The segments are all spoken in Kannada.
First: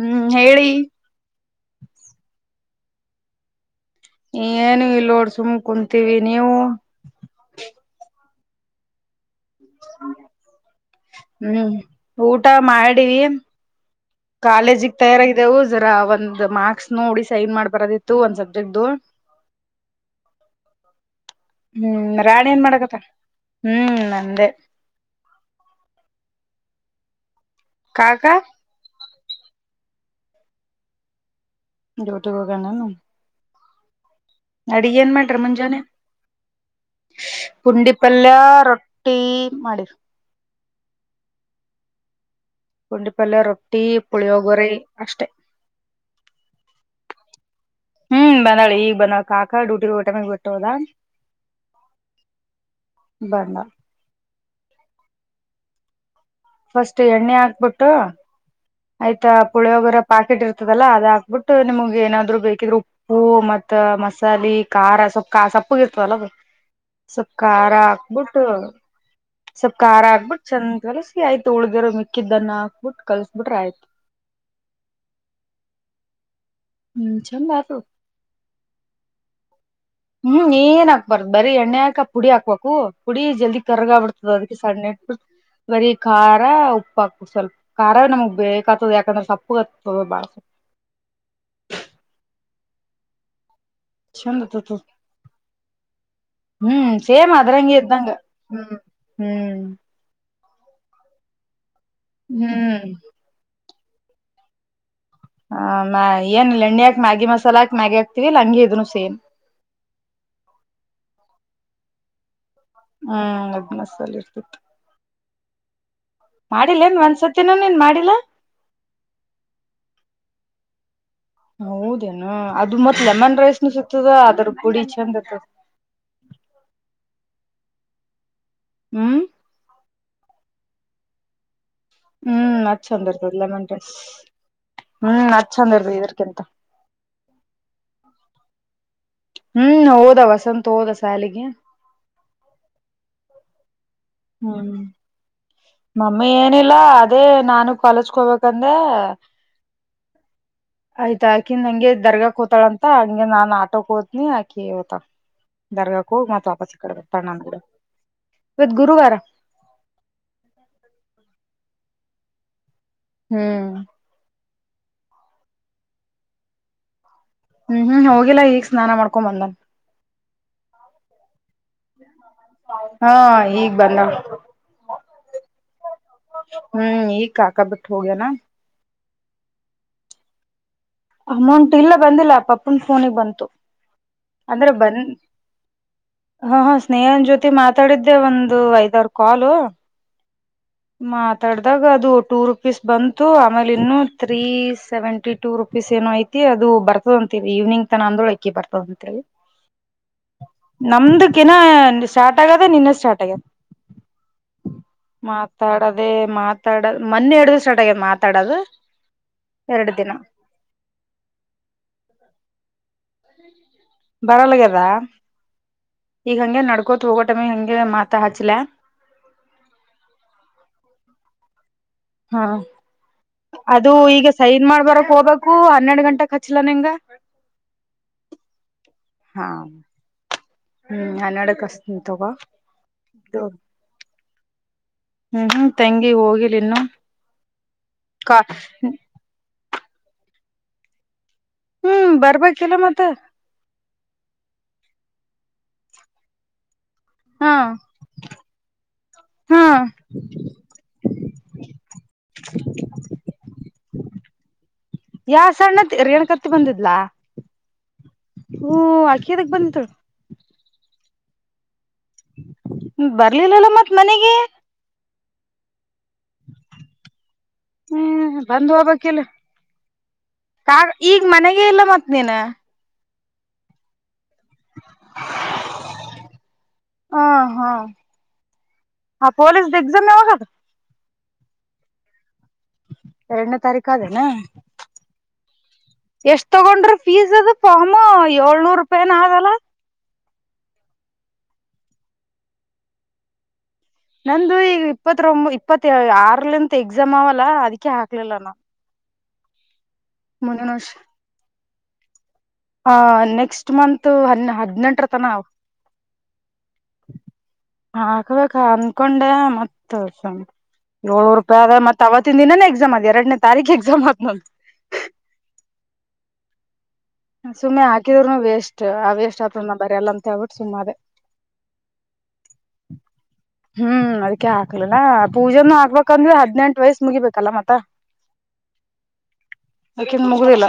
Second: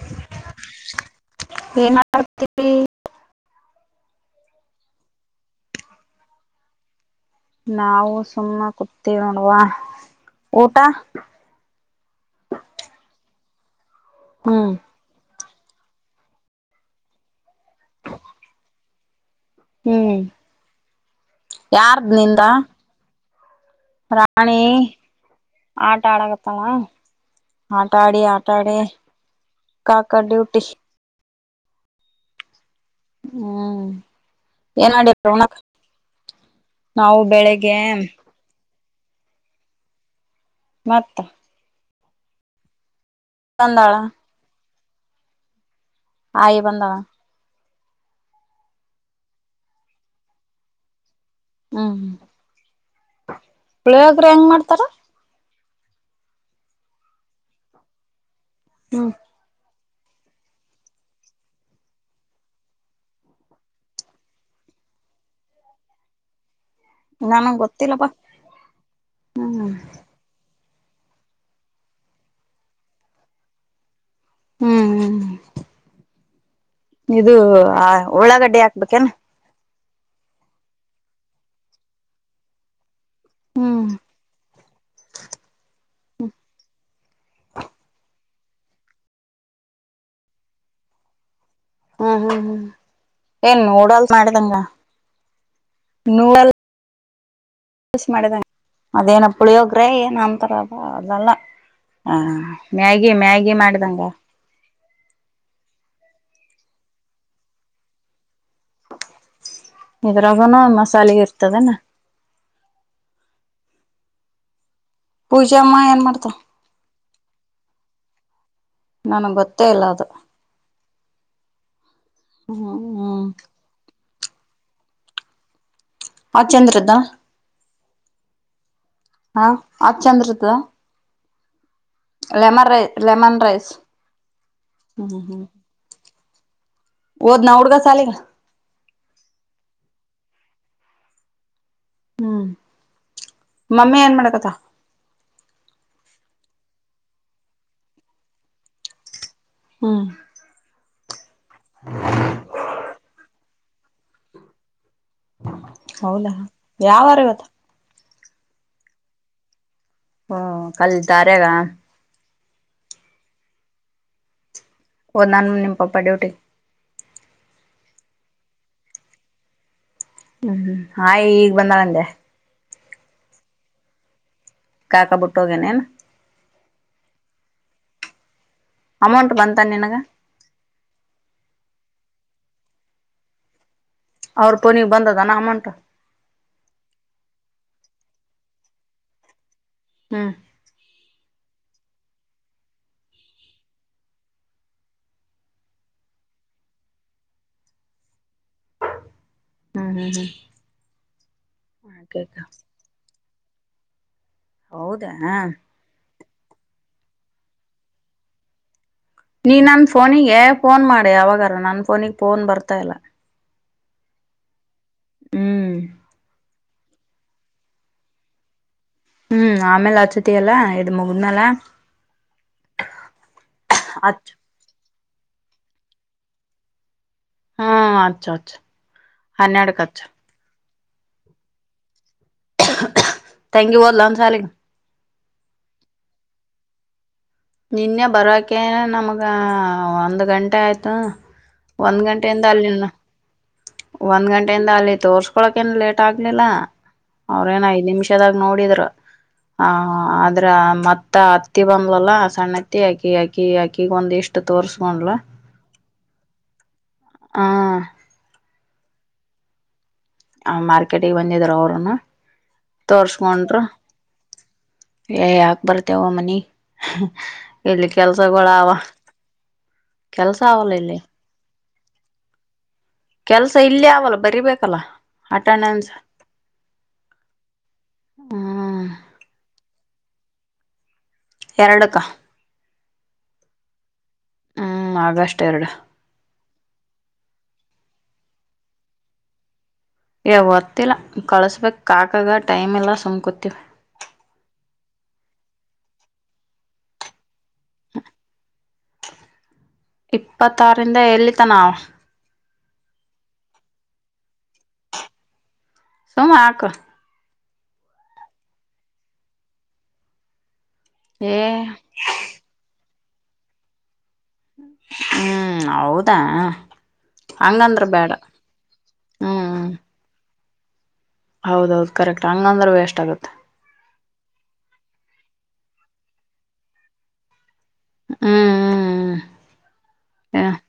ಹ್ಮ್ ಹೇಳಿ ಹ್ಮ ಏನು ಇಲ್ಲೋಡ್ ಸುಮ ಕುಂತೀವಿ ನೀವು ನಾವು ಸುಮ್ಮ ಕುತೀವಿ ನೋಡುವ ಊಟ ಹ್ಮ್ ಊಟ ಮಾಡಿವ ಹ್ಮ್ ಕಾಲೇಜಿಗೆ ತಯಾರಾಗಿ ದವು ಜರಾ ಒಂದ್ ಮಾರ್ಕ್ಸ್ ನೋಡಿ ಸೈನ್ ಮಾಡ್ ಬರದಿತ್ತು ಒಂದ್ ಸಬ್ಜೆಕ್ಟ್ ಹ್ಮ್ ಹ್ಮ್ ಯಾರ್ದ ನಿಂದ ರಾಣಿ ಏನ್ ಮಾಡಕತ್ತ ಹ್ಮ್ ನಂದೆ ರಾಣಿ ಆಟ ಆಡಗತ್ತ ಆಟಾ ಆಡಿ ಕಾಕಾ ಆಟಾಡಿ ಕಾಕ ಡ್ಯೂಟಿ ತೆಗೋಗಣನು ಹ್ಮ್ ನಡಗ ಏನ್ ಮಾಡಿರಿ ಮಾಡ್ರಿ ಉಣಕ್ ಮುಂಜಾನೆ ನಾವು ಬೆಳಿಗ್ಗೆ ಪುಂಡಿಪಲ್ಯ ರೊ ೀ ಮಾಡಿರ್ ಮತ್ತ ಕುಂಡಿಪಲ್ಲ ರೊಟ್ಟಿ ಬಂದಾಳ ಪುಳಿಯ ಗೊರಿ ಅಷ್ಟೇ ಆಯ ಬಂದ ಹ್ಮ್ ಬಂದಾಳಿ ಈಗ ಬಂದಳ ಕಾಕಾ ಡೂಟಿಗೆ ಟಮಗ್ ಬಿಟ್ಟವದ ಹ್ಮ್ ಬಂದಾಳ್ ಪುಳಿಯೋಗರು ಹೆಂಗ್ ಮಾಡ್ತಾರ ಫಸ್ಟ್ ಎಣ್ಣೆ ಹಾಕ್ಬಿಟ್ಟು ಹ್ಮ್ ಆಯ್ತಾ ಪುಳಿಯೋಗರ ಪಾಕೆಟ್ ಇರ್ತದಲ್ಲ ಅದ ಹಾಕ್ಬಿಟ್ಟು ನಿಮಗ್ ಏನಾದ್ರು ಬೇಕಿದರು ಉಪ್ಪು ಮತ್ ಮಸಾಲೆ ಖಾರ ಸೊಪ್ಪ ಸೊಪ್ಪುಗ ಇರ್ತದಲ್ಲ ಸ್ವಲ್ ನನಗ್ ಖಾರ ಗೊತ್ತಿಲ್ಲಪ್ಪಾ ಆಾಕ್ಬಿಟ್ಟು ಹ್ಮ್ ಸ್ವಲ್ಪ್ ಖಾರ ಆಕ್ಬಿಟ್ಟ ಚಂದ ಕೆಲಸಿ ಆಯ್ತು ಉಳಗರರು ಮಿಕ್ಕಿದ್ದನ್ನ ಹಾಕ್ಬಿಟ್ಟು ಕಲ್ಸಬಿಟ್ರೆ ಆಯ್ತು ಹ್ಮ್ ಹ್ಮ ಹ್ಮ್ ಇದು ಚಂದ ಆತು ಆ ಉಳ್ಳಾಗಡ್ಡೆ ಹಾಕ್ಬೇಕೇನಾ ಹ್ಮ್ ಏನ್ ಹಾಕ್ಬಾರ್ದು ಬರೀ ಎಣ್ಣೆಕ ಪುಡಿ ಹಾಕ್ಬೇಕು ಪುಡಿ ಜಲ್ದಿ ಹ್ಮ್ ಕರ್ಗ ಆ ಬರ್ತದ ಅದಕ್ಕೆ ಸಣ್ಣ ನಟ್ು ಬರೀ ಖಾರ ಉಪ್ಪ ಹಾಕ್ಬಿಟ್ಟ ಸ್ವಲ್ಪ ಖಾರ ನಮ್ಗ್ ಬೇೇಕ ಆತದೆ ಯಾಕಂದ್ರೆ ಸಪ್ಪುಗತ್ತತದೆ ಬಾಳ ಸ ಹ್ಮ್ ಹ್ಮ್ ಹ್ಮ್ ಏ ನೋಡಲ್ ಚಂದ ಮಾಡಿದಂಗ ಆತದ ನೂಡಲ್ ಹ್ಮ್ ಸೇಮ್ ಅದ್ರಂಗೆ ಯ ಇದ್ದಂಗ ಮಾಡಿದ ಹ್ಮ್ ಅದೇನ ಹ್ಮ್ ಪುಳಿಯೋಗ್ರೆ ನಮ ರದ ಅದೆಲ್ಲ ಹ ಹ್ಮ್ ಮ್ಯಾಗಿ ಮ್ಯಾಗಿ ಮಾಡಿದಂಗ ಹ ಏನ್ ಎಣ್ಣ್ಯಕ್ ಮ್ಯಾಗಿ ಮಸಾಲ ಹಾಕ್ ಮ್ಯಾಗಿ ಹ ಆಕ್ತಿ ಇದ್ರಾಗನ ಮಸಾಲೆೆಗೆ ಇರ್ತದನಾ ಹ್ಮ್ ಅದ್ಮಸಾಲ ಇರ್ತಿತ್ತು ಪೂಜಮ್ಮ ಏನ್ ಮಾಡ್ತಾರೆ ಮಾಡಿಲ್ಲೇನ್ ಒಂದ್ಸತಿನೂ ನೀನ್ ಮಾಡಿಲ್ಲ ನನ್ಗ್ ಗೊತ್ತೇ ಇಲ್ಲ ಅದು ಹೌದೇನು ಅದು ಹ್ಮ್ ಮತ್ ಹ್ಮ್ ಲೆಮನ್ ರೈಸ್ನು ಸಿತದ ಅದ್ರ ಪುಡಿ ಚಂದ ಇರ್ತದ ಹ ಚಂದ್ರದಾ ಹ್ಮ್ ಹಾ ಆ ಚಂದ್ತದ ಹ್ಮ್ ಅ ಚಂದ ಇರ್ತದ ಲೆಮನ್ ಡಸ್ ಹ್ಮ್ ಅ ಚಂದ ಇರ್ತ ಇದರ್ಕಿಂತ ಓದ ನ ಉಡುಗ ಚ ಹ್ಮ್ ಹೋದ ವಸಂತ ಹೋದ ಸಾಲಿಗೆ ಹ್ಮ್ ಮಮ್ಮಿ ಏನ್ ಮಾಡಕತ್ತ ಹ್ಮ್ ಮಮ್ಮಿ ಏನಿಲ್ಲ ಅದೇ ನಾನು ಕಲಸ್ಕೋಬೇಕಂದೆ ಹ್ಮ್ ಆಯ್ತಾ ಆಕಿ ನಂಗೆ ದರ್ಗಾ ಕತಾಳಂತ ಹಂಗೆ ನಾನ್ ಆಟೋ ಕೋತನಿ ಆಕಿ ತ ದರ್ಗಾಕ್ಕೆ ಹೋಗಿ ಹೌದಾ ಮತ್ ವಾಪಸ್ ಕಡಬೇಕ ಯಾವಾರ ಪ್ರಣಾಮ ಇವತ್ತ ಗಿಡ ಇವತ್ ಗುರುವಾರ ಹಓ ಕಲ್ತಾರೆಗ ಹ್ಮ್ ಒಂದ್ ನಾನ ನಿಮ್ ಪಾಪ ಡ್ಯೂಟಿ ಹ್ಮ್ ಹ್ಮ್ ಹೋಗಿಲ್ಲಾ ಈಗ್ ಸ್ನಾನ ಮಾಡ್ಕೊ ಬಂದನ್ ಹ್ಮ್ ಆಯ ಈಗ ಬಂದಾಳಂದೆ ಹಾ ಈಗ್ ಬಂದವು ಕಾಕ ಬಿಟ್ಟೋಗೇನೇನ್ ಹ್ಮ್ ಈಗ ಹಕ ಬಿಟ್ಟು ಹೋಗ್ಯನಾ ಅಮೌಂಟ್ ಬಂತನ್ ನಿನಗ ಅಮೌಂಟ್ ಇಲ್ಲ ಬಂದಿಲ್ಲ ಪಪೂನ್ ಫೋನಿಗೆ ಬಂತು ಅವ್ರ ಅಂದ್ರೆ ಫೋನಿಗೆ ಬನ್ ಬಂದದಾನ ಅಮೌಂಟ್ ಹ ಹಾ ಸ್ನೇಹನ್ ಜೊತೆ ಮಾತಾಡಿದ್ದೆ ಒಂದು ಐದ್ವಾರ ಕಾಲು ಹ್ಮ್ ದಡದಾಗ ಅದು ಟೂ ರುಪೀಸ್ ಬಂತು ಆಮೇಲೆ ಇನ್ನು ತ್ರೀ ಸೆವೆಂಟಿ ಟೂ ರುಪೀಸ್ ಏನೋ ಐತಿ ಅದು ಬರ್ತದ ಅಂತೀ ಈವ್ಗ್ ತನ ಅಂದ್ರಳ ಅಕಿ ಬರ್ತದ ಹ್ಮ್ ಹ್ಮ್ ನಮ್ದಕಿನ ಸ್ಟಾರ್ಟ್ ಹ್ಮ್ ಆಗ್ಯದ ನಿನ್ನೆ ಸ್ಟಾರ್ಟ್ ಆಗ್ಯದ ಹೌದಾ ಮಾತಾಡದೆೇ ಮಾತಾಡದು ಮೊನ್ನೆ ಹಡ್ದು ಸಟ್ ಆಗ್ಯದ ಮಾತಾಡದು ನೀ ನನ್ ಫೋನಿಗೆ ಫೋನ್ ಮಾಡಿ ಯಾವಾಗಾರ ನನ್ ಫೋನಿಗ್ ಫೋನ್ ಬರ್ತಾ ಇಲ್ಲ ಬರಲ್ಗದ ಹ್ಮ್ ಈಗ ಹಂಗೆ ನಡ್ ಕೋತ್ ಹೋಗೋಟಮೆ ಹೆಂಗ ಮಾತಾ ಹಾಚ್ಲ ಹ್ಮ್ ಆಮೇಲೆ ಅಚತಲ್ಲ ಇದು ಮುಗಮಾಲ ಹಾ ಅದು ಈಗ ಹಚ್ಚು ಸೈನ್ ಮಾಡ್ಬರೋ ಹೋಗಬೇಕು ಹನ್ನೆರಡು ಗಂಟೆಗೆ ಹಚ್ಲ್ಲ ನಿನ್ಗ ಹ್ಮ್ ಅಚ್ಚ ಅಚ್ಚ ಹಾ ಹನ್ನೆಡಕ್ಕೆಚ್ಚ ಹ್ಮ್ ಅನ್ನಡಕ್ಷ್ಟ ಗ ಯು ಬದಲನ್ ಸಾರಿ ಹ್ಮ್ ಹ್ಮ ತಂಗಿ ಹೋಗಿಲಿ ಇನ್ನು ನಿನ್ನೆ ಕಾ ಬರೋಕೆ ನಮ್ಗ ಒಂದು ಗಂಟೆ ಆಯ್ತು ಒಂದ್ ಹ್ಮ್ ಗಂಟೆಯಿಂದ ಬರ್ಬೇಕಿಲ್ಲ ಅಲ್ಲಿನ್ನ ಮತ್ತ ಒಂದ್ ಗಂಟೆಯಿಂದ ಅಲ್ಲಿ ತೋರ್ಸ್ಕೊಳಕ ನ್ ಲೇಟ್ ಆಗ್ಲಿಲ್ಲ ಹಾ ಅವ್ರೇನ್ ಐದ್ ನಿಮಿಷದಾಗ ನೋಡಿದ್ರು ಹಾ ಹ ಆದ್ರ ಮತ್ತ ಅತ್ತಿ ಬಂಬ್ಲಲ್ಲ ಸಣ್ಣತ್ತಿ ಅಕಿ ಅಕಿ ಅಕ್ಕಿಗ ಒಂದ್ ಇಷ್ಟ ಇ ತೋರ್ರಿಸಗೊಂಡಲ್ಲ ಸಣ್ಣತ್ತ ರೇಣ ಕತಿ ಬಂದಿದ್ಲ ಹ್ಮ ಅಕ್ಕಿಯದಕ್ ಬಂದತ್ಳು ಆ ಮಾರ್ಕೆಟಿಗೆ ಬಂದಿದರು ಅವರುನು ತೋರ್ಸ್ಕೊಂಡ್ರು ಬರ್ಲಿಲ್ಲಲ್ಲ ಮತ್ತ್ ಮನೆಗೆ ಏ ಯಾಕ್ ಬರ್ತೇವ ಮನಿ ಎಲ್ಲಿ ಹ್ಮ್ ಕೆಲ್ಸಗಳಾವ ಬಂದ್ ಹೋಗ್ಬೇಕಿಲ್ಲ ಕೆಲ್ಸ ಆಗಲ್ಲ ಇಲ್ಲಿ ಹ ಎಲ್ಲ ಮತ್ ನೀೇನಾ ಕೆಲ್ಸ ಇಲ್ಲಿ ಆಲ್ಲ ಬರಿಬೇಕಲ್ಲ ಆಠಣ ಅನ್ಸ ಹಾ ಹಾ ಹಾ ಪೊಲಸ್ ದಿಗ್ಮ ಯವಕ ಎರಡಕ್ಕ ಎರಡನೇ ತಾರೀಕು ದನಾ ಹ್ಮ್ ಆಗಸ್ಟ್ ಎರಡು ಎಷ್ಟ್ ತಗೊಂಡ್ರ ಫೀಸ್ ಅದು ಪಾಮ ಏಳ್ನೂರು ರೂಪಾಯನ ಆದಲ್ಲಾ ಹೊರ್ತಿಲ್ಲ ಕಳ್ಸ್ಬೇಕಕ್ ಕಾಕಾಗ ಟೈಮ್ ಎಲ್ಲ ಸುಮ್ಕತಿೀವಿ ನಂದು ಈಗ ಇಪ್ಪತ್ೊ ಇಪ್ಪತ್ ಆರ್ಲಿಂತ ಎಕ್ಸಾಮ್ ಅವಲ್ಲ ಅದಕ್ಕೆೆ ಹಾಕ್ಲಿಲ್ಲ ನಾ ಇಪ್ಪತ್ತಾರಂದ ಎಲ್ಲಿಿತ ನಾವು ಹ ನೆಕ್ಸ್ಟ್ ಮಂತ್ ಹ ಹದ್ಿನೆಂಟರ ತನ ಆವ್ ಸುಮ್ಮ ಹಾಕ್ ಹಾಕ್ಬೇಕ ಅನ್ಕೊಂಡೆ ಮತ್ತ ಏಳೂರು ಏ ರೂಪಿದ ಮತ್ತ ಅವತ್ತಿನ ದಿನಾನ ಎಕ್ಸಾಮ್ ಆದ ಎರನೇ ತಾರೀಕ್ ಎಕ್ಸ್ಮ ಹ್ಮ್ ಹೌದಾ ಹಂಗಂದ್ರ ಸುಮ್ಮನೆ ಬೇಡ ಹಾಕಿದ್ರ್ನು ವೇಸ್ಟ್ ಆ ವೇಸ್ಟ್ ಹ್ಮ್ ಆದರುನ ಬರಿಯಲ್ಲ ಅಂತೇಳ್ಬಿಟ್ಟು ಸುಮ್ಮಾದ್ಯಾ ಹೌದೌದು ಕರೆಕ್ಟ್ ಹಂಗಂದ್ರ ವೇಷ್ಟ್ ಆಗುತ್ತ ಹ್ಮ್ ಅದಕ ಹಾಕ್ಲಿಲ್ಲ ಪೂಜೆನ ಹಾಕ್ಬೇಕಂದ್ವಿ ಹದ್ನೆಂಟು ವಯಸ್ಸ ಮುಗಿಬೇಕಲ್ಲ ಮತ್ತೆ ಹ್ಮ್ ಅಕಿಂದ ಹ್ಮ್ ಮುಗಿಲ್ಲ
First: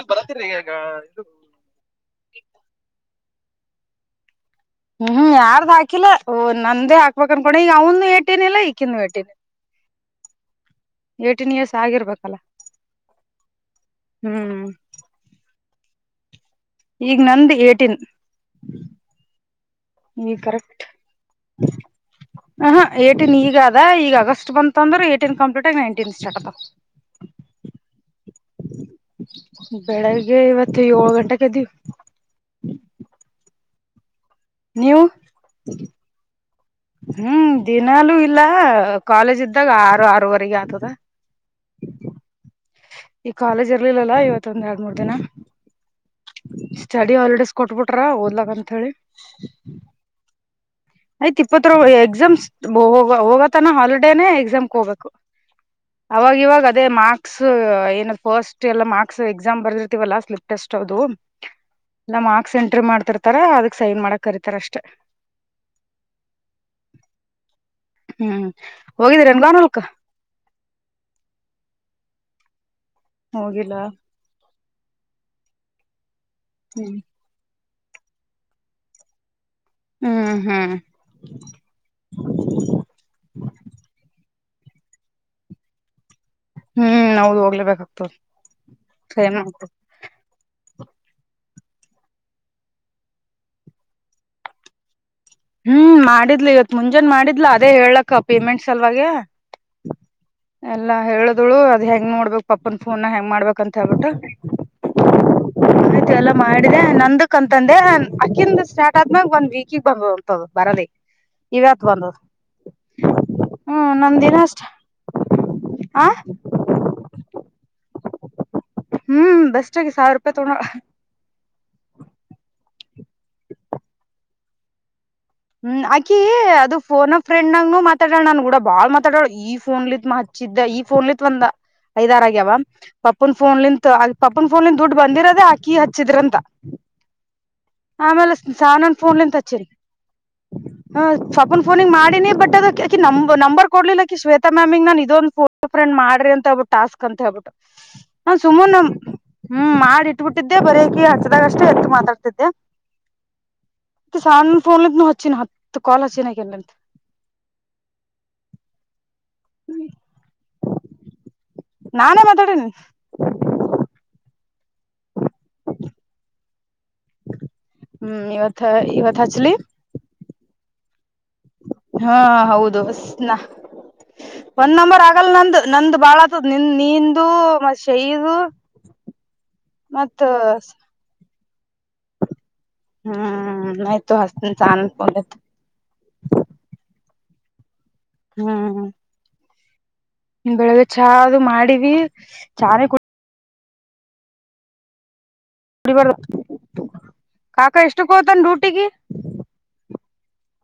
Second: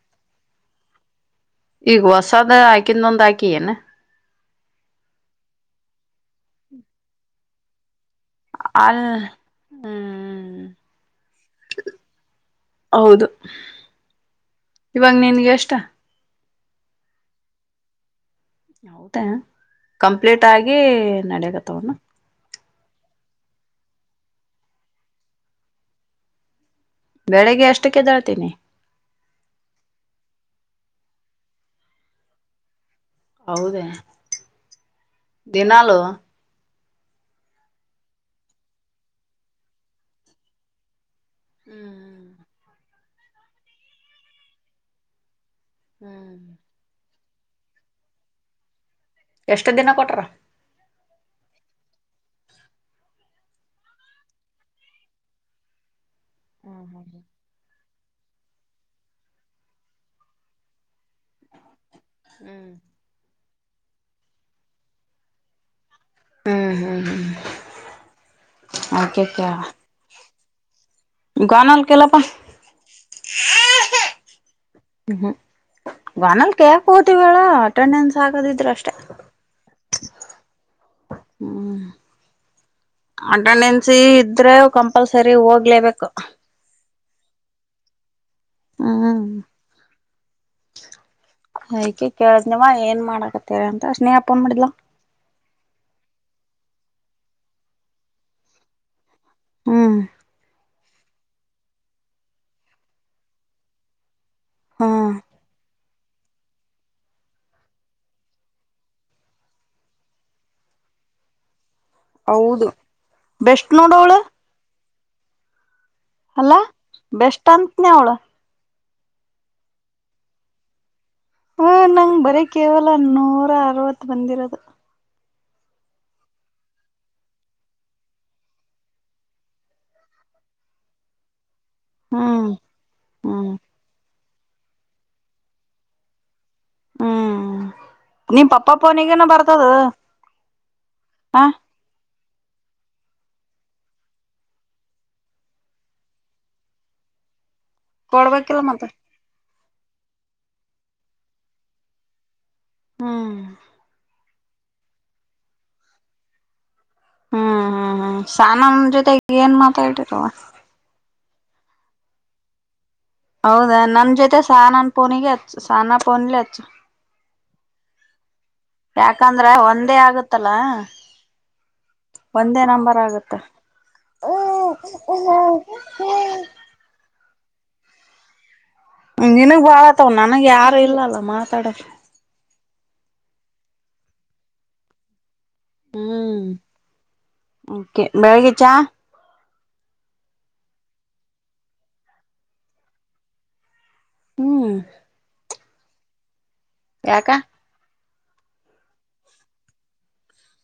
ಈಗ ಹೊಸದ ಹಾಕಿಂದೊಂದ ಹಾಕಿ ಏನ ಹ್ಮ್ ಯಾರ್ದು ಹಾಕಿಲ್ಲ ನಂದ್ದೇ ಹಾಕ್ಬೇಕಕ್ ಅನ್ಕೊಂಡ ಈಗ ಅವನು ಎ ಅ ಹ್ಮ್ ಏಟೀನ್ ಇಯರ್ಸ್ ಆಗಿರ್ಬೇಕಲ್ಲ ಹೌದು ಹ್ಮ್ ಇವಾಗ ನಿನ್ಗ ಎಷ್ಟ ಈಗ್ ನಂದ ಏಟಿನ್ ಹೌದಾ ನೀ ಕಂಪ್ಲೀಟ್ ಆಗಿ ಕರೆಕ್ಟ್ ನಡೆಗತ್ತವನು ಹ ಹ ಏೀನ್ ಈಗ ಅದ ಈಗ ಅಗಸ್ಟ್ ಬಂತ ಅಂದ್ರ ಏಟೀನ್ ಕಂಪ್ಲೀಟ್ ಆಿ ನೈನ್ಟೀನ್ ಸ್ಟಾರ್ಟ್ ಆತಾ ಬೆಳಿಗ್ಗೆ ಎಷ್ಟಕ್ಕೆದೇಳ್ತೀ ನಿ ಬೆಳಗ್ಗೆ ಇವತ್ತು ಯೋಳ್ ಗಂಟೆ ಕ ಎದ್ದಿವಿ ಹೌದ ನೀವು ದಿನಾಲು ಹ್ಮ್ ದಿನಾಲೂ ಇಲ್ಲ ಕಾಲೇಜ್ ಇದ್ದಾಗ ಆರು ಆರವರೆಗೆ ಆಗ್ತದ ಹಾ ಈ ಕಾಲೇಜ್ ಇರ್ಲಿಲ್ಲಲ್ಲಾ ಇವತ್ತ ಒಂದ್ ಎರಡ್ ಮೂರ್ ದಿನ ಹ್ಮ್ ಸ್ಟಡಿ ಹಾಲಿಡೇಸ್ ಕೊಟ್ಬಿಟ್ರ ಓದ್ಲಕ್ಕ ಅಂತ ಹೇಳಿ ಎಷ್ಟ ದಿನ ಕೊಟ್ರ ಆಯ್ತ್ ಇಪ್ಪತ್ರ ಎಕ್ಸಾಮ್ ಹೋಗ ಹೋಗತನ ಹಾಲಿಡೇನೆೇ ಎಕ್ಸಾಮ್ ಹೋಗ್ಬೇಕು [inaudible] ಅವಾಗ ಇವಾಗ ಅದೇ ಹ್ಮ್ ಹ್ಮ್ ಮಾರ್ಕ್ಸ್ ಏನದ್ ಫಸ್ಟ್ ಎಲ್ಲ ಮಾರ್ಕ್ಸ್ ಎಕ್ಸಾಮ್ ಬರೆದಿರ್ತಿೀವಲ್ಲ ಲಾಸ್ಟ್ ಪ್ ಟೆಸ್ಟ್ ಮಾಕ್ಸ್ ಎಂಟ್ರಿ ಮಾಡ್ತಿರ್ತರ್ ಸೈನ ಮಾಡಕ್ ಕರಿತಾರ ಅಷ್ಟೇ ಹ್ಮ್ ಹ್ಮ್ ಹ್ಮ್ ಹ್ಮ್ ಹೋಗಿದ್ದೀರನ್ಗ ನಲ್ಕ ಗ್ವಾನಲ್ಲ ಕೆಲ್ಲಪ್ಪ. ಹೋಗಿಲ್ಲಾ. ಹ್ಮ್ ವಾನಲ್ ಕೇಕ್ ಹ್ಮ್ ಕೂತಿವನ. ಅಟೆಂಡೆನ್ಸ್ ಆಗದಿದ್ರರು ಅಷ್ಟೇ. ಹ್ಮ್ ಹ್ಮ್. ಹ್ಮ. [unintelligible] [unintelligible] ಕಂಪಲ್ಸರಿ ಹೋಗ್ಲೆಬೇಕು. ಹ್ಮ್ ಹೌದು ಹೋಗ್ಲೇಬೇಕಾಗ್ತದ. ಹಯಕ ಕೇಳಿದ್ನವ ಏನ್ ಮಾಡಕತ್ತೀರ ಅಂತ ಸ್ನೇಹಾ ಪೋನ್ ಮಾಡಿದ್ಲ. ಹ್ಮ್ ಮಾಡಿದ್ಲಿ ಇವತ್ ಮುಂಜಾನ ಮಾಡಿದ್ಲ ಅದೇ ಹೇಳಕ್ಕ ಪೇಮೆಂಟ್ಸ್ಲ್ವಾಗ. ಹ್ಮ್. ಎಲ್ಲಾ ಹೇಳಿದ್ಳು ಅದ ಹೆಂಗ್ ನೋಡ್ಬೇಕಕ್ ಪಪನ್ ಫೋನ್ ಹೆಂಗ್ ಮಾಡ್ಬೇಕ ಅಂತ ಹೇಳ್ಬಿಟ್ಟ. ಹಾ. ಆಯ್ತು ಎಲ್ಲಾ ಮಾಡಿದೆ ನಂದಕ್ ಅಂತಂದೆ ಅಕಿಂದು ಸ್ಟಾರ್ಟ್ ಆದ್ಮ್ಯಾಗ ಒಂದ್ ವೀಕಗ್ ಬರ್ಬೋದು. [inaudible] ಬರಲಿ ಇವತ್ ಬಂದ ಹೌದು ಬೆಸ್ಟ್ ಹ್ಮ ನಮ ನೋಡವಳು ದಿನ ಅಷ್ಟ. ಅಲ ಬೆಸ್ಟ್ ಅತ್ನ ಅವಳ. ಹ್ಮ್ ಬೆಸ್ಟ್ ಆಗಿ ಸಾವಿರ ರೂಪಾಯಿ ತಗೋ ಹಾ ನಂಗ ಬರೀ ಕೇವಲ ನೂರ ಅರವತ್ ಬಂದಿರೋದು. ಹ್ಮ್ ಆಕಿ ಅದು ಫೋನ್ ಫ್ರೆಂಡ್ನಾಗೂ ಮಾತಾಡಳ ನನ್ ಕೂಡ ಬಾಳ್ ಮಾತಾಡೋಳ ಈ ಫೋನ್ಲಿತ್ ಮಾ. ದ್ದ ಈ ಫೋನ್ಲಿಂತ ಒಂದ್ ಐದ ಆಾರ ಆಗ್ಯಾವ ಹ್ಮ್ ಪಪ್ಪನ್ ಹ್ಮ್ ಫೋನ್ಲಿಂತ ಆ. ಪಪನ್ ಫೋನನ್ ದುಡ್ ಬಂದಿರದೇ ಆಕಿ ಹಚ್ಚಿದಿ ರಿಂದ. ಹ್ಮ್ ಆಮೇಲೆ ನಿಮ್ ಪಪ್ಪ ಸಾಣನ್ ಫೋನ್ ಫೋನಿಗನ ಬರ್ತದ ಅಚೇರಿ. ಹ ಪಪ್ಪುನ್ ಫೋನಿಗೆ ಮಾಡಿ. ಬಟ್ ಅದಕ್ಕೆಕ ನಂಬರ್ ಕೊಡ್ಲಿಲ್ಲಾವೇತ ಮ್ಯಾಮ್ಂಗ ನನ್ ಇದೊಂದುಫೋಫ್ರೆ ಮಾಡಿ ಅಂತ ಹೇಬಿ ಟಾಸ್ಕ್ ಅಂತ ಹೇಬಟ್ಟು. ಕೊಡ್ಬೇಕಿಲ್ಲ ಮತ್ತೆ. ಹ್ಮ್ ಮಾಡಿ ಇಟ್ಬಿಟ್ಟಿದ್ದೆ ಬರಕಿ ಹಚ್ಚದಾಗ ಅಷ್ಟೆ ಎತ್ ಮಾತಾಡ್ತಿದ್ದೆ. ಹ್ಮ್. ಸಣ್ಣ ಫೋನಿಂದ ಹಚ್ಚಿನಿ ಅದ್ ಕಾಲ ಚಿನ್ನಿ ಅದಕ್ಕೆ. ಹ್ಮ್ ಹ್ಮ್ ಹ್ಮ್ ಸಾನಮ ಜೊತೆಗೆ ಏನ್ ಮಾತಾಡಿರವ. ನಾನೇ ಮಾತಾಡೇನಿ. ಹೌದಾ ನನ್ ಜೊತೆ ಸಾನ ಪೋನಗೆ ಸನ ಪೋನಲ್ಲ ಅಚ್. ಹ್ಮ್ ಇವತ್. ಇವತ್ ಯಾಕಂದ್ರ ಹಚ್ಲಿ ಒಂದೇ ಆಗತ್ತಲ್ಲ. ಹಾ ಒಂದೇ ನಂಬರ್ ಹೌದುನಾ. ಆಗುತ್ತೆ ಒಂದ್ ನಂಬರ್ ಆಗಲ್ ನಂದು ನಂದು ಬಾಳ ಆತದ ನಿಂದ ನಿಂದು ಮ ಶೈದು. ನಿನಗ್ ಬಾಳ ಆತವ ಮತ್ ನನಗ್ ಯಾರು ಇಲ್ಲಲ್ಲ ಮಾತಾಡದ. ಹ್ಮ್ ಆಯ್ತು ಹಸತ. [unintelligible] ಹ್ಮ್ ಕೆ ಬೆಳಗ ಚಾ. ಬೆಳಗ್ಗೆ ಚಾ ಅದು ಮಾಡೀವಿ ಚಾನೆ ಕು. ಹ್ಮ್. ಕುಡಿ ಬಾರ [unintelligible] ಯಾಕಾ. ಇಷ್ಟು ಕೊತನಾ ಡ್ಯಟಿಗೆ.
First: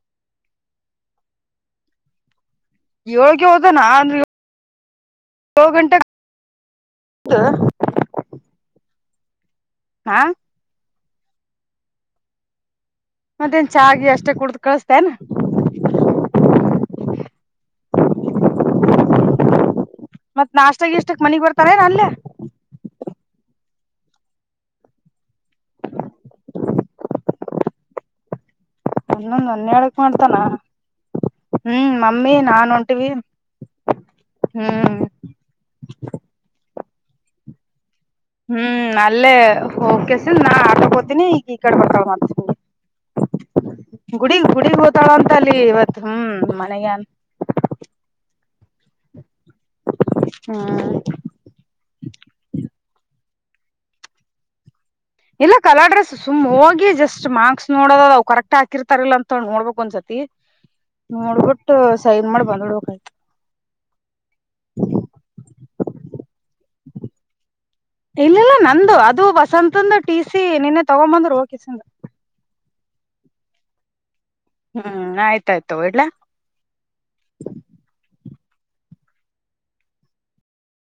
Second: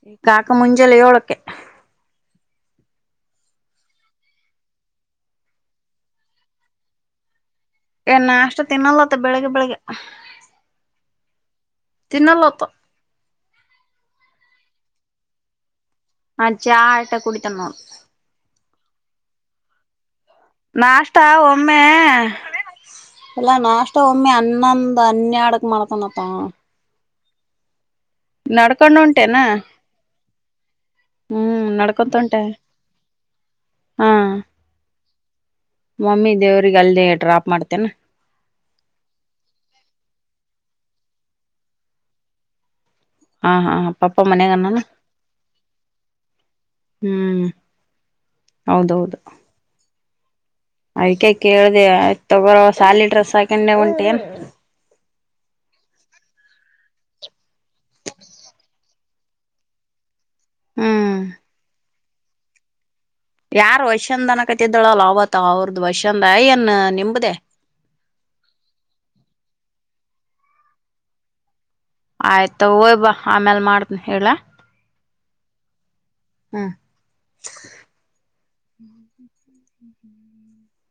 ಈ ಕಾಕಾ ಮುಂಜಲೆಯೋಳಕ್ಕೆ. ಏಳಗೆ ಹೋದನಾ ಅಂದ ಗಂಟೆಗೆ. ಏನ್ ಅಷ್ಟ ತಿನ್ನಲ್ಲತ್ತ ಬೆಳಿಗ್ ಬೆಳಿಗ್ಗೆ. ಹಾ ತಿನ್ನಲ್ಲಪ್ಪಾ. ಮತ್ತೇನ್ ಚಾಗಿ ಅಷ್ಟೇ ಕುಡ್ದು ಕಳಸ್ತೇನಾ. ಅ ಚಾ ಆಟ ಕುಡಿತನಾ ನೋಡು. ಮತ್ ನಾಷ್ಟಾಗಿ ಇಷ್ಟಕ್ ನಾಷ್ಟಾ ಮನಿಗ್ ಒಮ್ಮೆ ಬರ್ತಾರೇನ್ ಅಲ್ಲೇ ಎಲ್ಲಾ ನಾಷ್. ಮತ್ತ್ ಒಮ್ಮೆ ಹನ್ನೊಂದ್ ಹನ್ನೆರಡಕ್ ಮಾಡ್ತನಪ್ಪ ಅವನ್ ಹೊಂಟೇನಾ ಹನ್ನೊಂದು ಹನ್ನೇರಡಕ್ ಮಾಡ್ತಾನ ಹ್ಮ್ ನಡ್ಕೊಂತ ಮಮ್ಮಿ ಹೊಂಟೆ ನಾನ್ ಹೊಂಟೀವಿ ಹಾ ಹ್ಮ್ ಮಮ್ಮಿ ದೇವ್ರಿಗೆ ಅಲ್ದೆೇ ಡ್ರಾಪ್ ಮಾಡ್ತೇನಾ ಹ್ಮ್ ಅಲ್ಲೇ ಓಕೆಸಿಲ್ ನಾ ಆಟಕೋತೀನಿ ಈಕ್ ಈ ಕಡೆ ಬರತ್ತಾಳ್ ಮತ್ ಹಾ ಹಾ ಪಪ್ಪ ಗುಡಿಗ್ ಗುಡಿಗ್ ಮನ್ಯಾಗನಾನ ಹೋತಾಳ ಅಂತ ಅಲ್ಲಿ ಇವತ್ ಹ್ಮ್ ಮನೆಗನ್ ಹ್ಮ್ ಹೌದೌದು ಹ್ಮ್ ಅದಕ್ಕೆ ಕೇಳ್ದೆ ಆಗತ್ತಾವ ಶಾಲಿ ಡ್ರೆಸ್ ಹಾಕಂಡೆ ಉಂಟ್ಯಾನ್ ಇಲ್ಲ ಕಲರ್ ಡ್ರೆಸ್ ಸುಮ್ ಹೋಗಿ ಜಸ್ಟ್ ಮಾರ್ಕ್ಸ್ ನೋಡೋದೊ ಅವರ್ ಕರೆಕ್ಟ್ ಹಾಕಿರ್ತಾರಲ್ಲ ಅಂತ ನೋಡ್ಬೇಕ್ ಒಂದ್ಸತಿ ಹ್ಮ್ ನೋಡ್ಬಿಟ್ಟು ಸೈನ್ ಮಾಡಿ ಬಂದ್ ಬಿಡಬೇಕ್ ಆಯ್ತು ಯಾರ್ ವೈಶಂದನ ಕತಿದ್ದಳಲ್ಲ ಅವತ್ತ ಅವರದೂ ವೈಶಂದ ಏನ್ ನಿಂಬ್ದೆ ಇಲ್ಲಿಲ್ಲ್ ನಂದು ಅದು ವಸಂತಂದು ಟಿ ಸಿ ನೆನ್ನೆ ತಗೊ ಬಂದ್ರು ಹೋಗಿಸಂದ ಆಯ್ತ್ ಹೊತ್ತಿ ಬಾ ಆಮ್ಯಲ್ ಮಾಡ್ತೀನಿ ಇಡ್ಲಾ ಹ್ಮ್ ಆಯ್ತಾಯ್ತು ಇಡ್ಲಾ ಹ್ಮ್